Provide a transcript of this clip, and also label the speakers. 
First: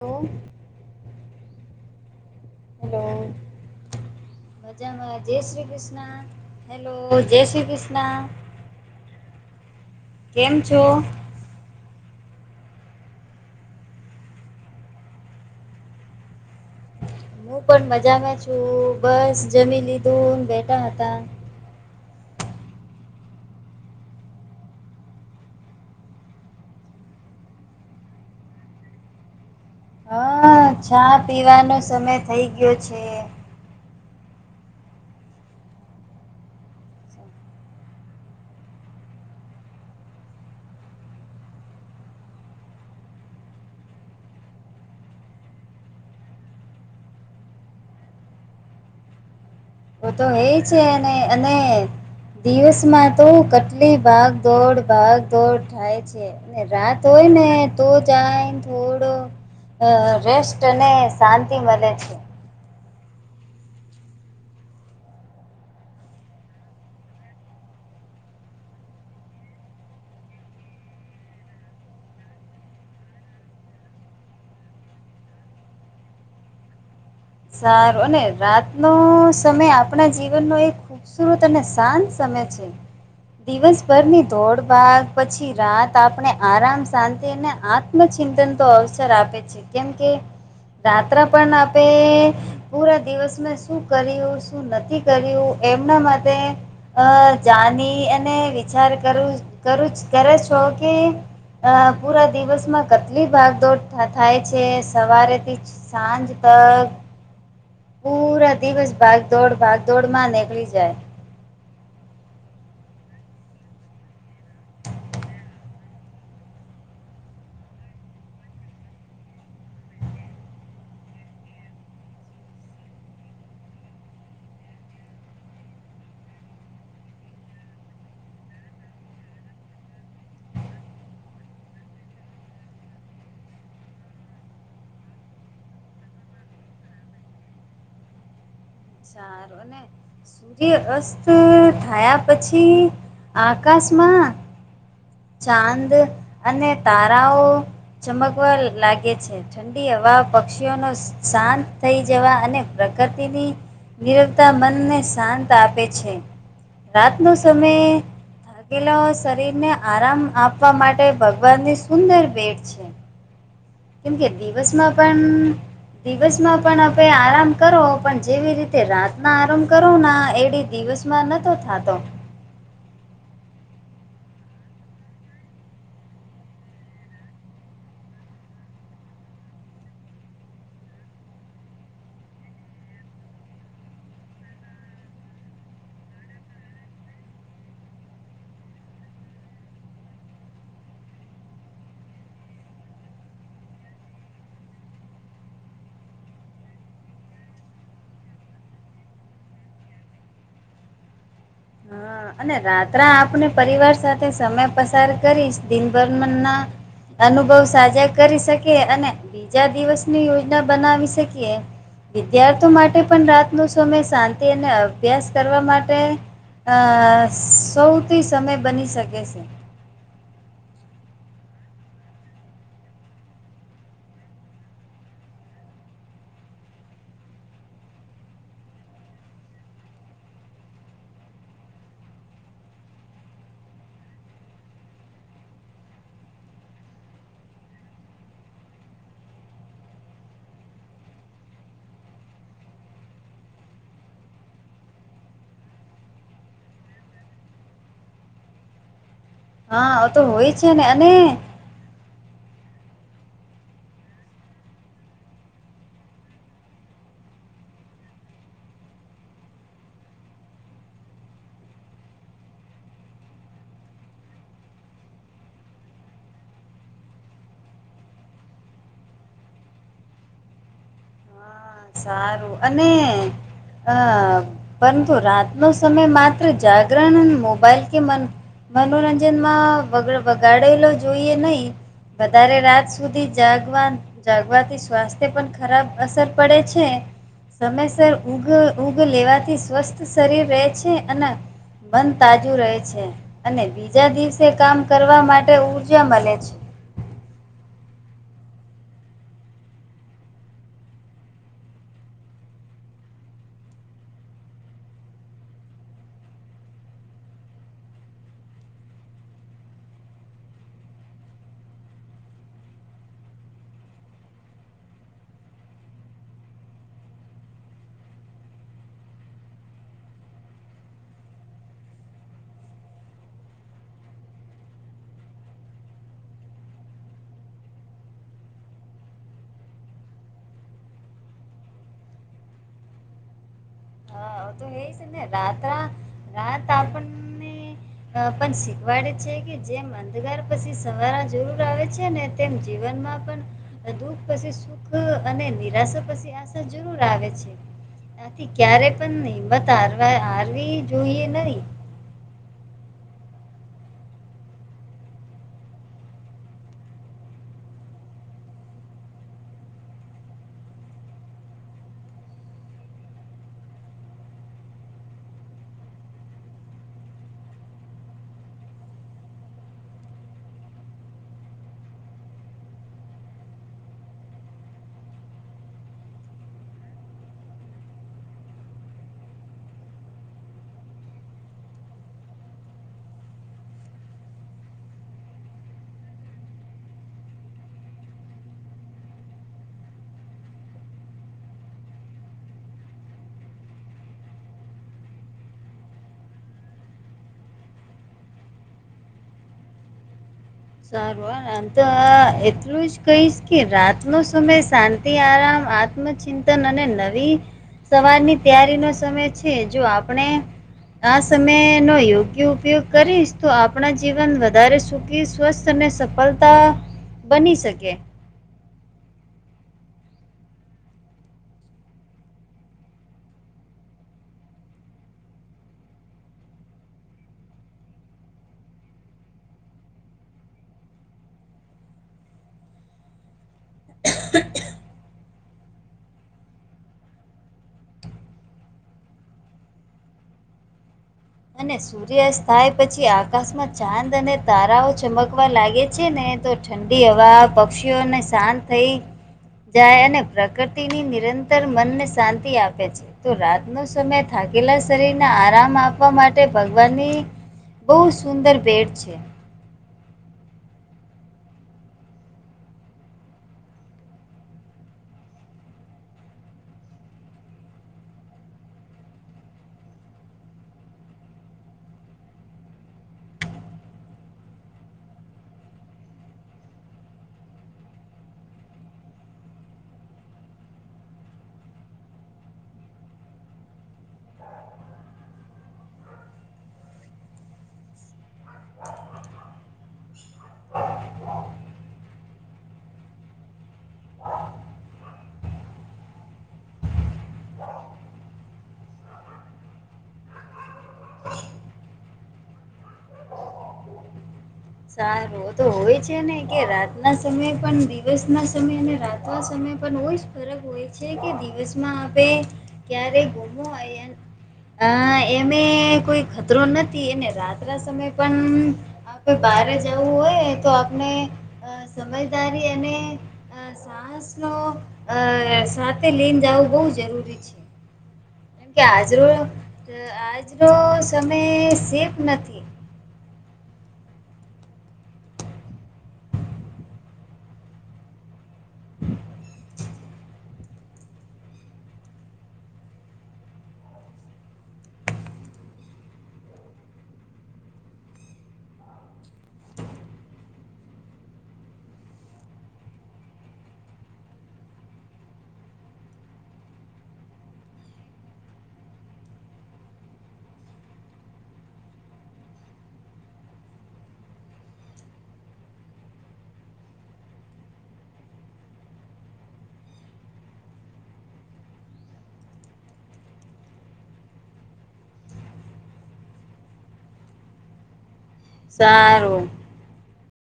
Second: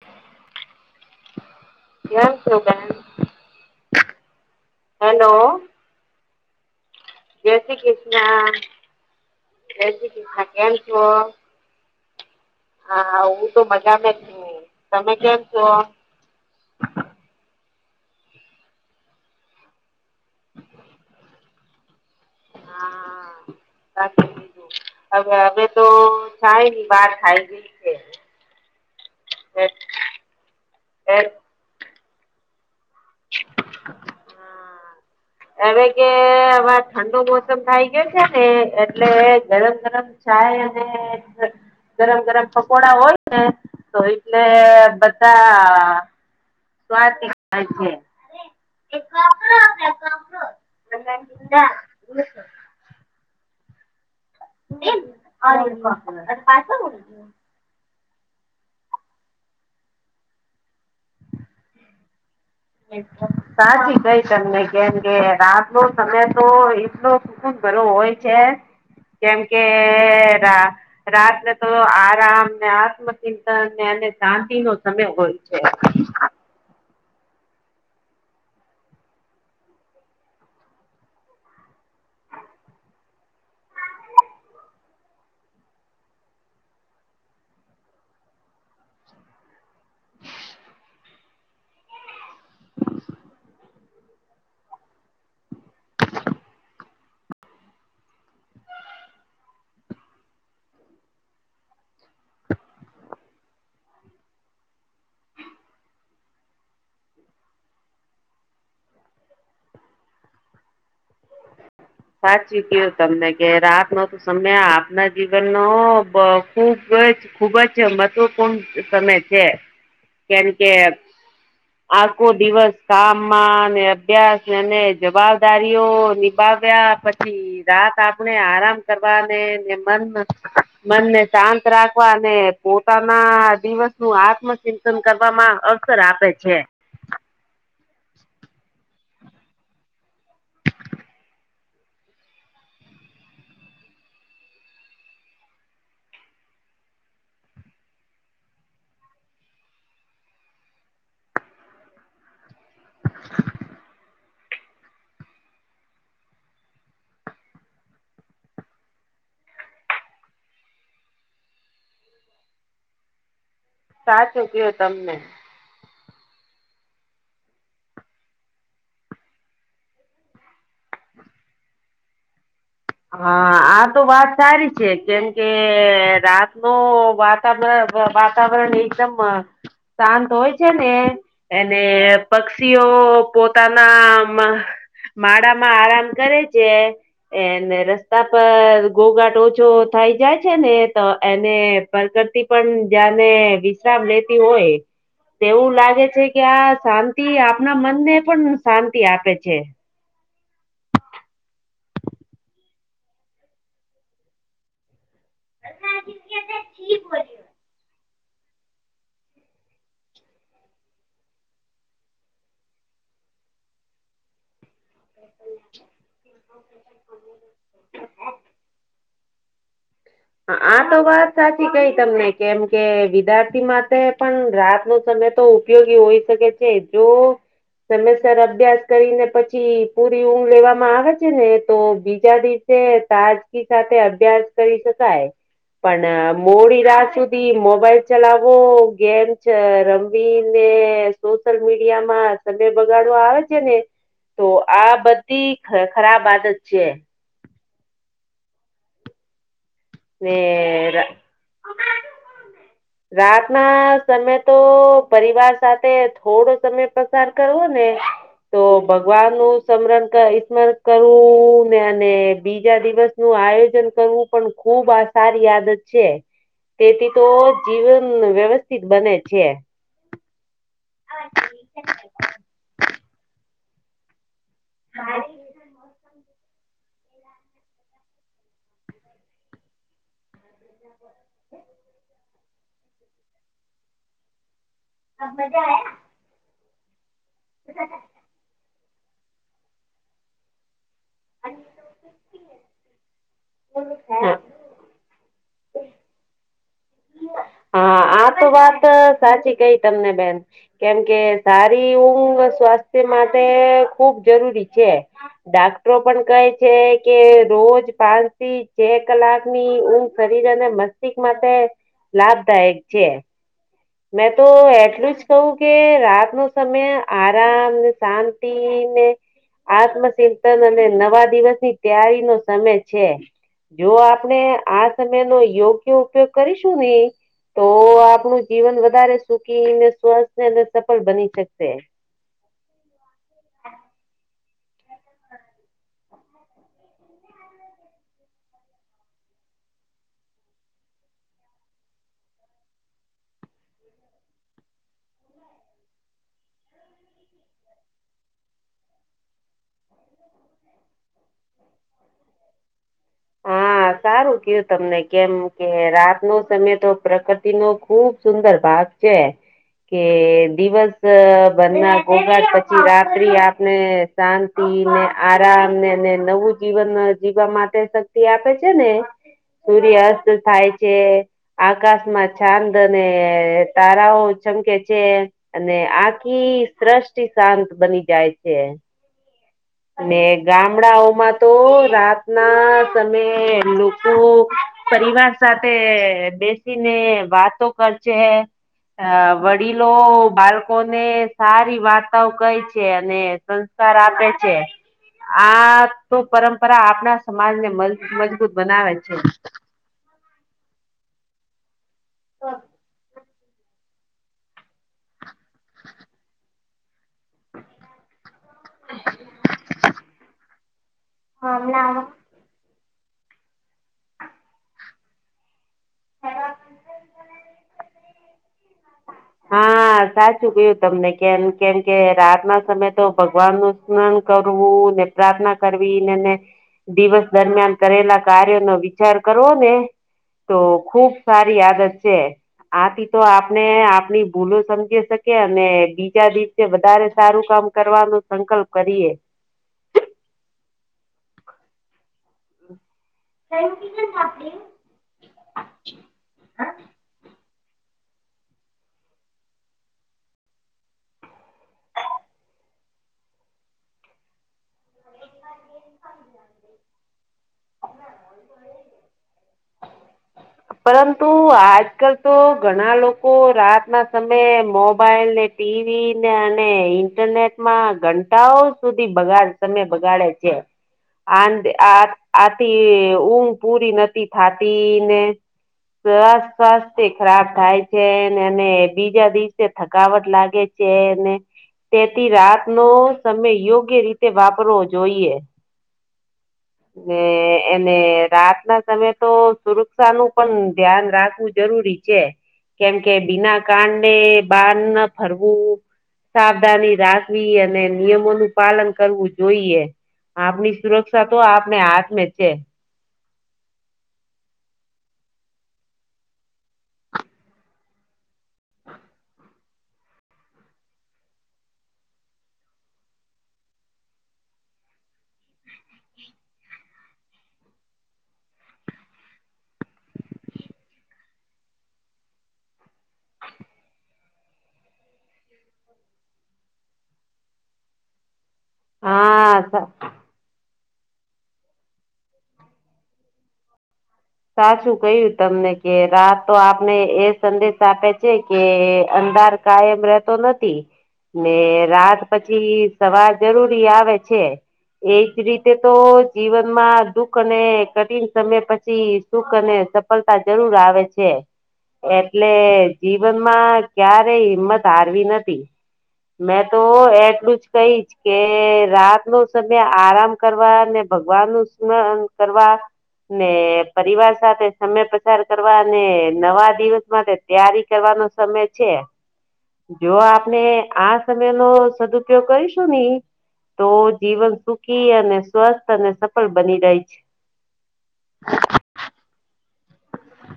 Speaker 1: Hello
Speaker 2: એ
Speaker 1: hello મજમાં
Speaker 2: hello
Speaker 1: જય શ્રી કૃષ્ણ હેલો જય શ્રી કૃષ્ણ
Speaker 2: રજી ક ના કેમ છો હાા આવું તો મજા જ તમે કેમ છો
Speaker 1: હું પણ મજામાં છું બસ જમી લીધું બેઠા હતા [inaudible]
Speaker 2: રાી બીજું હવે હવે તો થાય ને બાર થાઈ ગઈ છે અચ
Speaker 1: હ ચા પીવાનો સમય થઇ ગયો છે
Speaker 2: હા. હવે કે હવે ઠંડુ મોસમ થાય ગયો છે ને એટલે ગરમ ગરમ ચાય ગરમ ગરમ પકોડા હોય ને તો એટલે બધા છે
Speaker 1: તો તો હે છેને અને દિવસમાં તો કેટલી ભાગ દોડ ભાગ દોડ થાય છે અને રાત હોય ને તો જાયને થોડો રેસ્ટ અને શાંતિ મળે છે
Speaker 2: સાચી કઈ તમને કેમ કે રાત નો સમય તો એટલો ઘણ હોય છે જેમ કે રા રાત્રે તો આરામ ને આત્મચિંતન ને અને શાંતિ નો સમય હોય છે
Speaker 1: સારું અને રાતનો સમય આપણા જીવનનો એક સુરત ને શાંત સમય છે દિવસભરની ધોડ બાાગ પછી રાત આપણે આરામ શાંતિને આ ચિંતન તો અવસર આપે છે કેમ કે રાત્ર પણ આપે પૂરા દિવસમાં શું કર્યું શું નથી કર્યું એમના માટે અ જાની અને વિચાર કરું કરું કરે છો કે હ પૂરા દિવસમાં કેટલી ભાગદોડ થાય છે. સવારેથી સાંજ તક પૂરા દિવસ ભાગ દોડ ભાગ દોડ માં નીકળી જાય.
Speaker 2: સાચી કું તમને કે રાત નો તો સમય આપના જીવન નો ખુબ જ ખુબ જ મહત્વપૂર્ણ સમમે છે કેમ કે આખો દિવસ કામમાં અને અભ્યાસ અને જવાબદારીઓ બા ગયા પછી. રાત આપણે આરામ કરવાને મન મન ને શાંત રાખવા અને પોતાના દિવસ નું આત્મચિંતન કરવામાં અસર આપે છે.
Speaker 1: સારને જે અસ્ત થયા પછી આકાશમાં ચાંદ અને તારાઓ ચમકવા લાગે છે. ઠંડી હવા પક્ષીઓનો શાંત થઈ જવા અને પ્રગતિની નિ તા મનને શાંત આપે છે. રાત ન સમય ભાગેલા શરીરને આરામ આપવા માટે ભગવાન ની સુંદર બેટ છે. કેમ કે
Speaker 2: સાચું કયો
Speaker 1: દિવસમાં
Speaker 2: તમને.
Speaker 1: પણ દિવસમાં પણ આપે આરામ કરો પણ જેવી રીતે રાતના આરામ કરો એડી દિવસ ચમાં ન તો થાતોો.
Speaker 2: હા આ તો વાત સારી છે કેમ કે રાતનો વાત વાતાવરણ એકદમ શાંત હોય છે ને અનેને પક્ષીઓ પોતાના માળામાં આરામ કરે છે. એ રસ્તા પર ગોઘાટ ઓછો થાય જાય છે ને તો એને પ્રગતિ પણ જાને વિશ્રામ લેતી હોય. તેવું લાગે છે કે આ શાંતિ આપણા મનને પણ શાંતિ આપે છે.
Speaker 1: હ અને રાત્રે આપને પરિવાર સાથે સમય પસાર કરીશ દિનભરમ ના અનુભવ સાજા કરી શકે અને બીજા દિવસની યોજના બનાવી શકીએ-' વિદ્યાર્થી માટે પણ રાતનો સમય શાંતિ અને અભ્યાસ કરવા માટે અ સૌથી સમય બની શકે છે.
Speaker 2: હ આ તો વાત સાચી કઈ તમને કેમ કે વિદ્યાર્થી માટે પણ રાત નો સમય તો ઉપયોગી હોઈ શકે છે જો સમય સર અભ્યાસ કરીને પછી પૂરી ઊંઘ લેવામાં આવે છે ને તો બીજા દિવસ તે તાજગી સાથે અભ્યાસ કરી શકાય. પણ મોડી રાત સુધી મોબાઈલ ચલાવો ગેમ છે રમવી ને સોશિયલ મીડિયા માં સમય બગાડવા આવે છે ને તો આ બધી ખરાબ આદત છે.
Speaker 1: હા તો હોય છે ને અને
Speaker 2: રાત ના સમમે તો પરિવાર સાથે થોડો સમય પસાર કરવો ને તો ભગવાન નું સ્મરણ સ્મરણ કરું ને અને બીજા દિવસ નું આયોજન કરવું પણ ખુબ આ સારી આદત છે. તેથી તો જીવન વ્યવસ્થિત બને છે. [unintelligible]
Speaker 1: હા સારું અને અ પરંતુ રાત નો સમય માત્ર જાગરણ મોબાઈલ કે મન મનોરંજનમાં વગડ વગાડેલો જોઈએ નહી વધારે રાત સુધી જાગવા જાગવાથી સ્વાસ્થ્ય પણ ખરાબ અસર પડે છે સમયસર ઊઘ ઉઊઘ લેવાથી સ્વસ્થ શરીર રહે છે અને મન તાજું રહે છે અને બીજા દિવસે કામ કરવા માટે ઉઊર્જા મળે છે
Speaker 2: હા આ તો વાત સાચી કઈ તમને બેન કેમ કે સારી ઊંઘ સ્વાસ્થ્ય માટે ખુબ જરૂરી છે. ડાક્ટરો પણ કહે છે કે રોજ પાંચ થી છે કલાક ની ઊંચ ફરી જ ને મસ્ત્ક માટે લાભદાયક છે. મેં તો એટલું જ કહું કે રાતનો સમય આરામને શાંતિ ને આત્મચિંતન અને નવા દિવસ ની તૈયારી નો સમય છે જો આપણે આ સમય નો યોગ્ય ઉપયોગ કરીશું ને. તો આપણું જીવન વધારે સુખી ને સ્વસ્થ અને સફળ બની શકશે.
Speaker 1: હા તો હ છે ને રાત્ર રાત આપણને અ પણ સીખવાડે છે કે જેમ અંધગાર પછી સવાર જરૂર આવે છે ને તેમ જીવનમાં પણ દુઃખ પછી સુખ અને નિરાશા પછી આશા જરૂર આવે છે. આથી ક્યારે પણ હિંમત હારવા હારવી જોઈએ નહી.
Speaker 2: હા
Speaker 1: [inaudible]
Speaker 2: સારું કું તમને કેમ કે રાતનો સમય તો પ્રકૃતિ નો ખુબ સુંદર ભાગ છે. કે દિવસ ભરના ભોગા પછી રાત્રિ આપને શાંતિ ને આરામને નવું જીવન જીવવા માટે શક્તિ આપે છે. ને સૂર્યાસ્ત થાય છે. આકાશમાં છાંદ અને તારાઓ ચમકે છે અને આખી સ્રષ્ટિ શાંત બની જાય છે. અને ગામડાઓમાં તો રાત ના સમયે લોકો. પરિવાર સાથે બેસીને વાતો કર છે. અ વડીલો બાળકો ને સારી વાર્તાઓ કઈ છે અને સંસ્કાર આપે છે.
Speaker 1: [inaudible]
Speaker 2: આ તો પરંપરા આપણા સમાજને મજબૂત બનાવે છે.
Speaker 1: સારુંમ તો એટલું જ કઈશ. રાતનો સમય શાંતિ આરામ આત્મચિંતન અને નવી સવારની. તારીનો સમય છે જો આપણે આ સમયે યોગ્ય. ઉપયોગ કરીશ તો આપણા જીવન વધારે સુકીશ સ્વસ્થ અને સફળતા બની શકે
Speaker 2: હા હા સાચું કયું તમને કેમ કેમ કે રાત ના સમયે તો ભગવાન નું સ્નાન કરવું ને. પ્રાર્થના કરવી નેને. દિવસ દરમિયાન કરેલા કાર્યો નો વિચાર કરવો ને તો ખુબ સારી આદત છે આથી તો આપણે આપની ભૂલો સમજી શકી અને બીજા દિવસે. વધારે સારું કામ કરવાનો સંકલ્પ કરીએ
Speaker 1: અને સૂર્યાસ્ત થાય પછી આકાશમાં ચાંદ અને તારાઓ. ચમકવા લાગે છે ને તો ઠંડી હવા પક્ષીઓને શાંત થઈ. જાય અને પ્રકૃતિની નિરંતર મનને શાંતિ આપે છે. તો રાતનો સમય થાકેલા શરીરને આરામ આપ. આપવા માટે ભગવાનની બહ સુંદર ભેટ છે.
Speaker 2: પરંતુ આજ કલ તો ઘણા લોકો રાત ના સમયે મોબાઈલ ને. ટીવી ને અને ઇન્ટરનેટમાં ઘંટાઓ સુધી બગાડ [unintelligible] બગાડે છે. આ આ આથી ઊંઘ પૂરી નથી થતી ને સરસ સ્વાસ્થ્ય ખરાબ થાય છે એને બીજા દિવસે થકાવટ લાગે છે. ને તેથી રાતનો સમય યોગ્ય રીતે વાપ વાપરવો જઈએ.
Speaker 1: [inaudible]
Speaker 2: ને એને રાત ના સમયે તો સુરક્ષા નું પણ ધ્યાન રાખવું જરૂરી કેમ કે બિના કાંને બાર ના ફરવું સાવધાની રાખવી અને નિયમો નું પાલન કરવું. જોઈએ આપની સુરક્ષા તો આપને હાથમે છે.
Speaker 1: સારું તો હોય છે, ને કે રાત ના સમયે પણ દિવસ ના સમય ને રાત તો આ સમય બહુંજ ફરક હોય છે કે દિવસમાં આપે ક્યારે ગુમોવું એમ અ એમે કોઈ ખતરો નથી એને રાત્રના સમયે પણ બહારે જવું હોય તો આપને સમજદારી અને સાહસનો સાથે લીન જવું બહુ જરૂરી છે. કેમ કે આજરો
Speaker 2: હા સા
Speaker 1: આજનો સમય સેફ નથી
Speaker 2: સાચું કહું તમને કે રાત તો આપણે એ સંદેશ આપે છે, કે અંધાર કાયમ રેતો નથી. ને રાત પછી સવાર જરૂરી આવે છે. એજ રીતે તો જીવનમાં દુઃખ અને કઠિન સમય પછી સુખ અને સફળતા જરૂર આવે છે. એટલે જીવનમાં ક્યારે હિંમત હારવી નથી મેં તો એટલું જ કહીશ કે રાત નો સમય આરામ કરવા ને ભગવાન નું સ્મરણ કરવા ને પરિવાર સાથે સમય પસાર કરવા અને નવા દિવસ માટે તૈયારી કરવાનો સમય છે.
Speaker 1: [inaudible]
Speaker 2: જો આપને આ સમયનો સદઉપયોગ કરીશું ને તો જીવન સુખી અને સ્વસ્થ અને સફળ બની જાય છે. હા.
Speaker 1: સારું.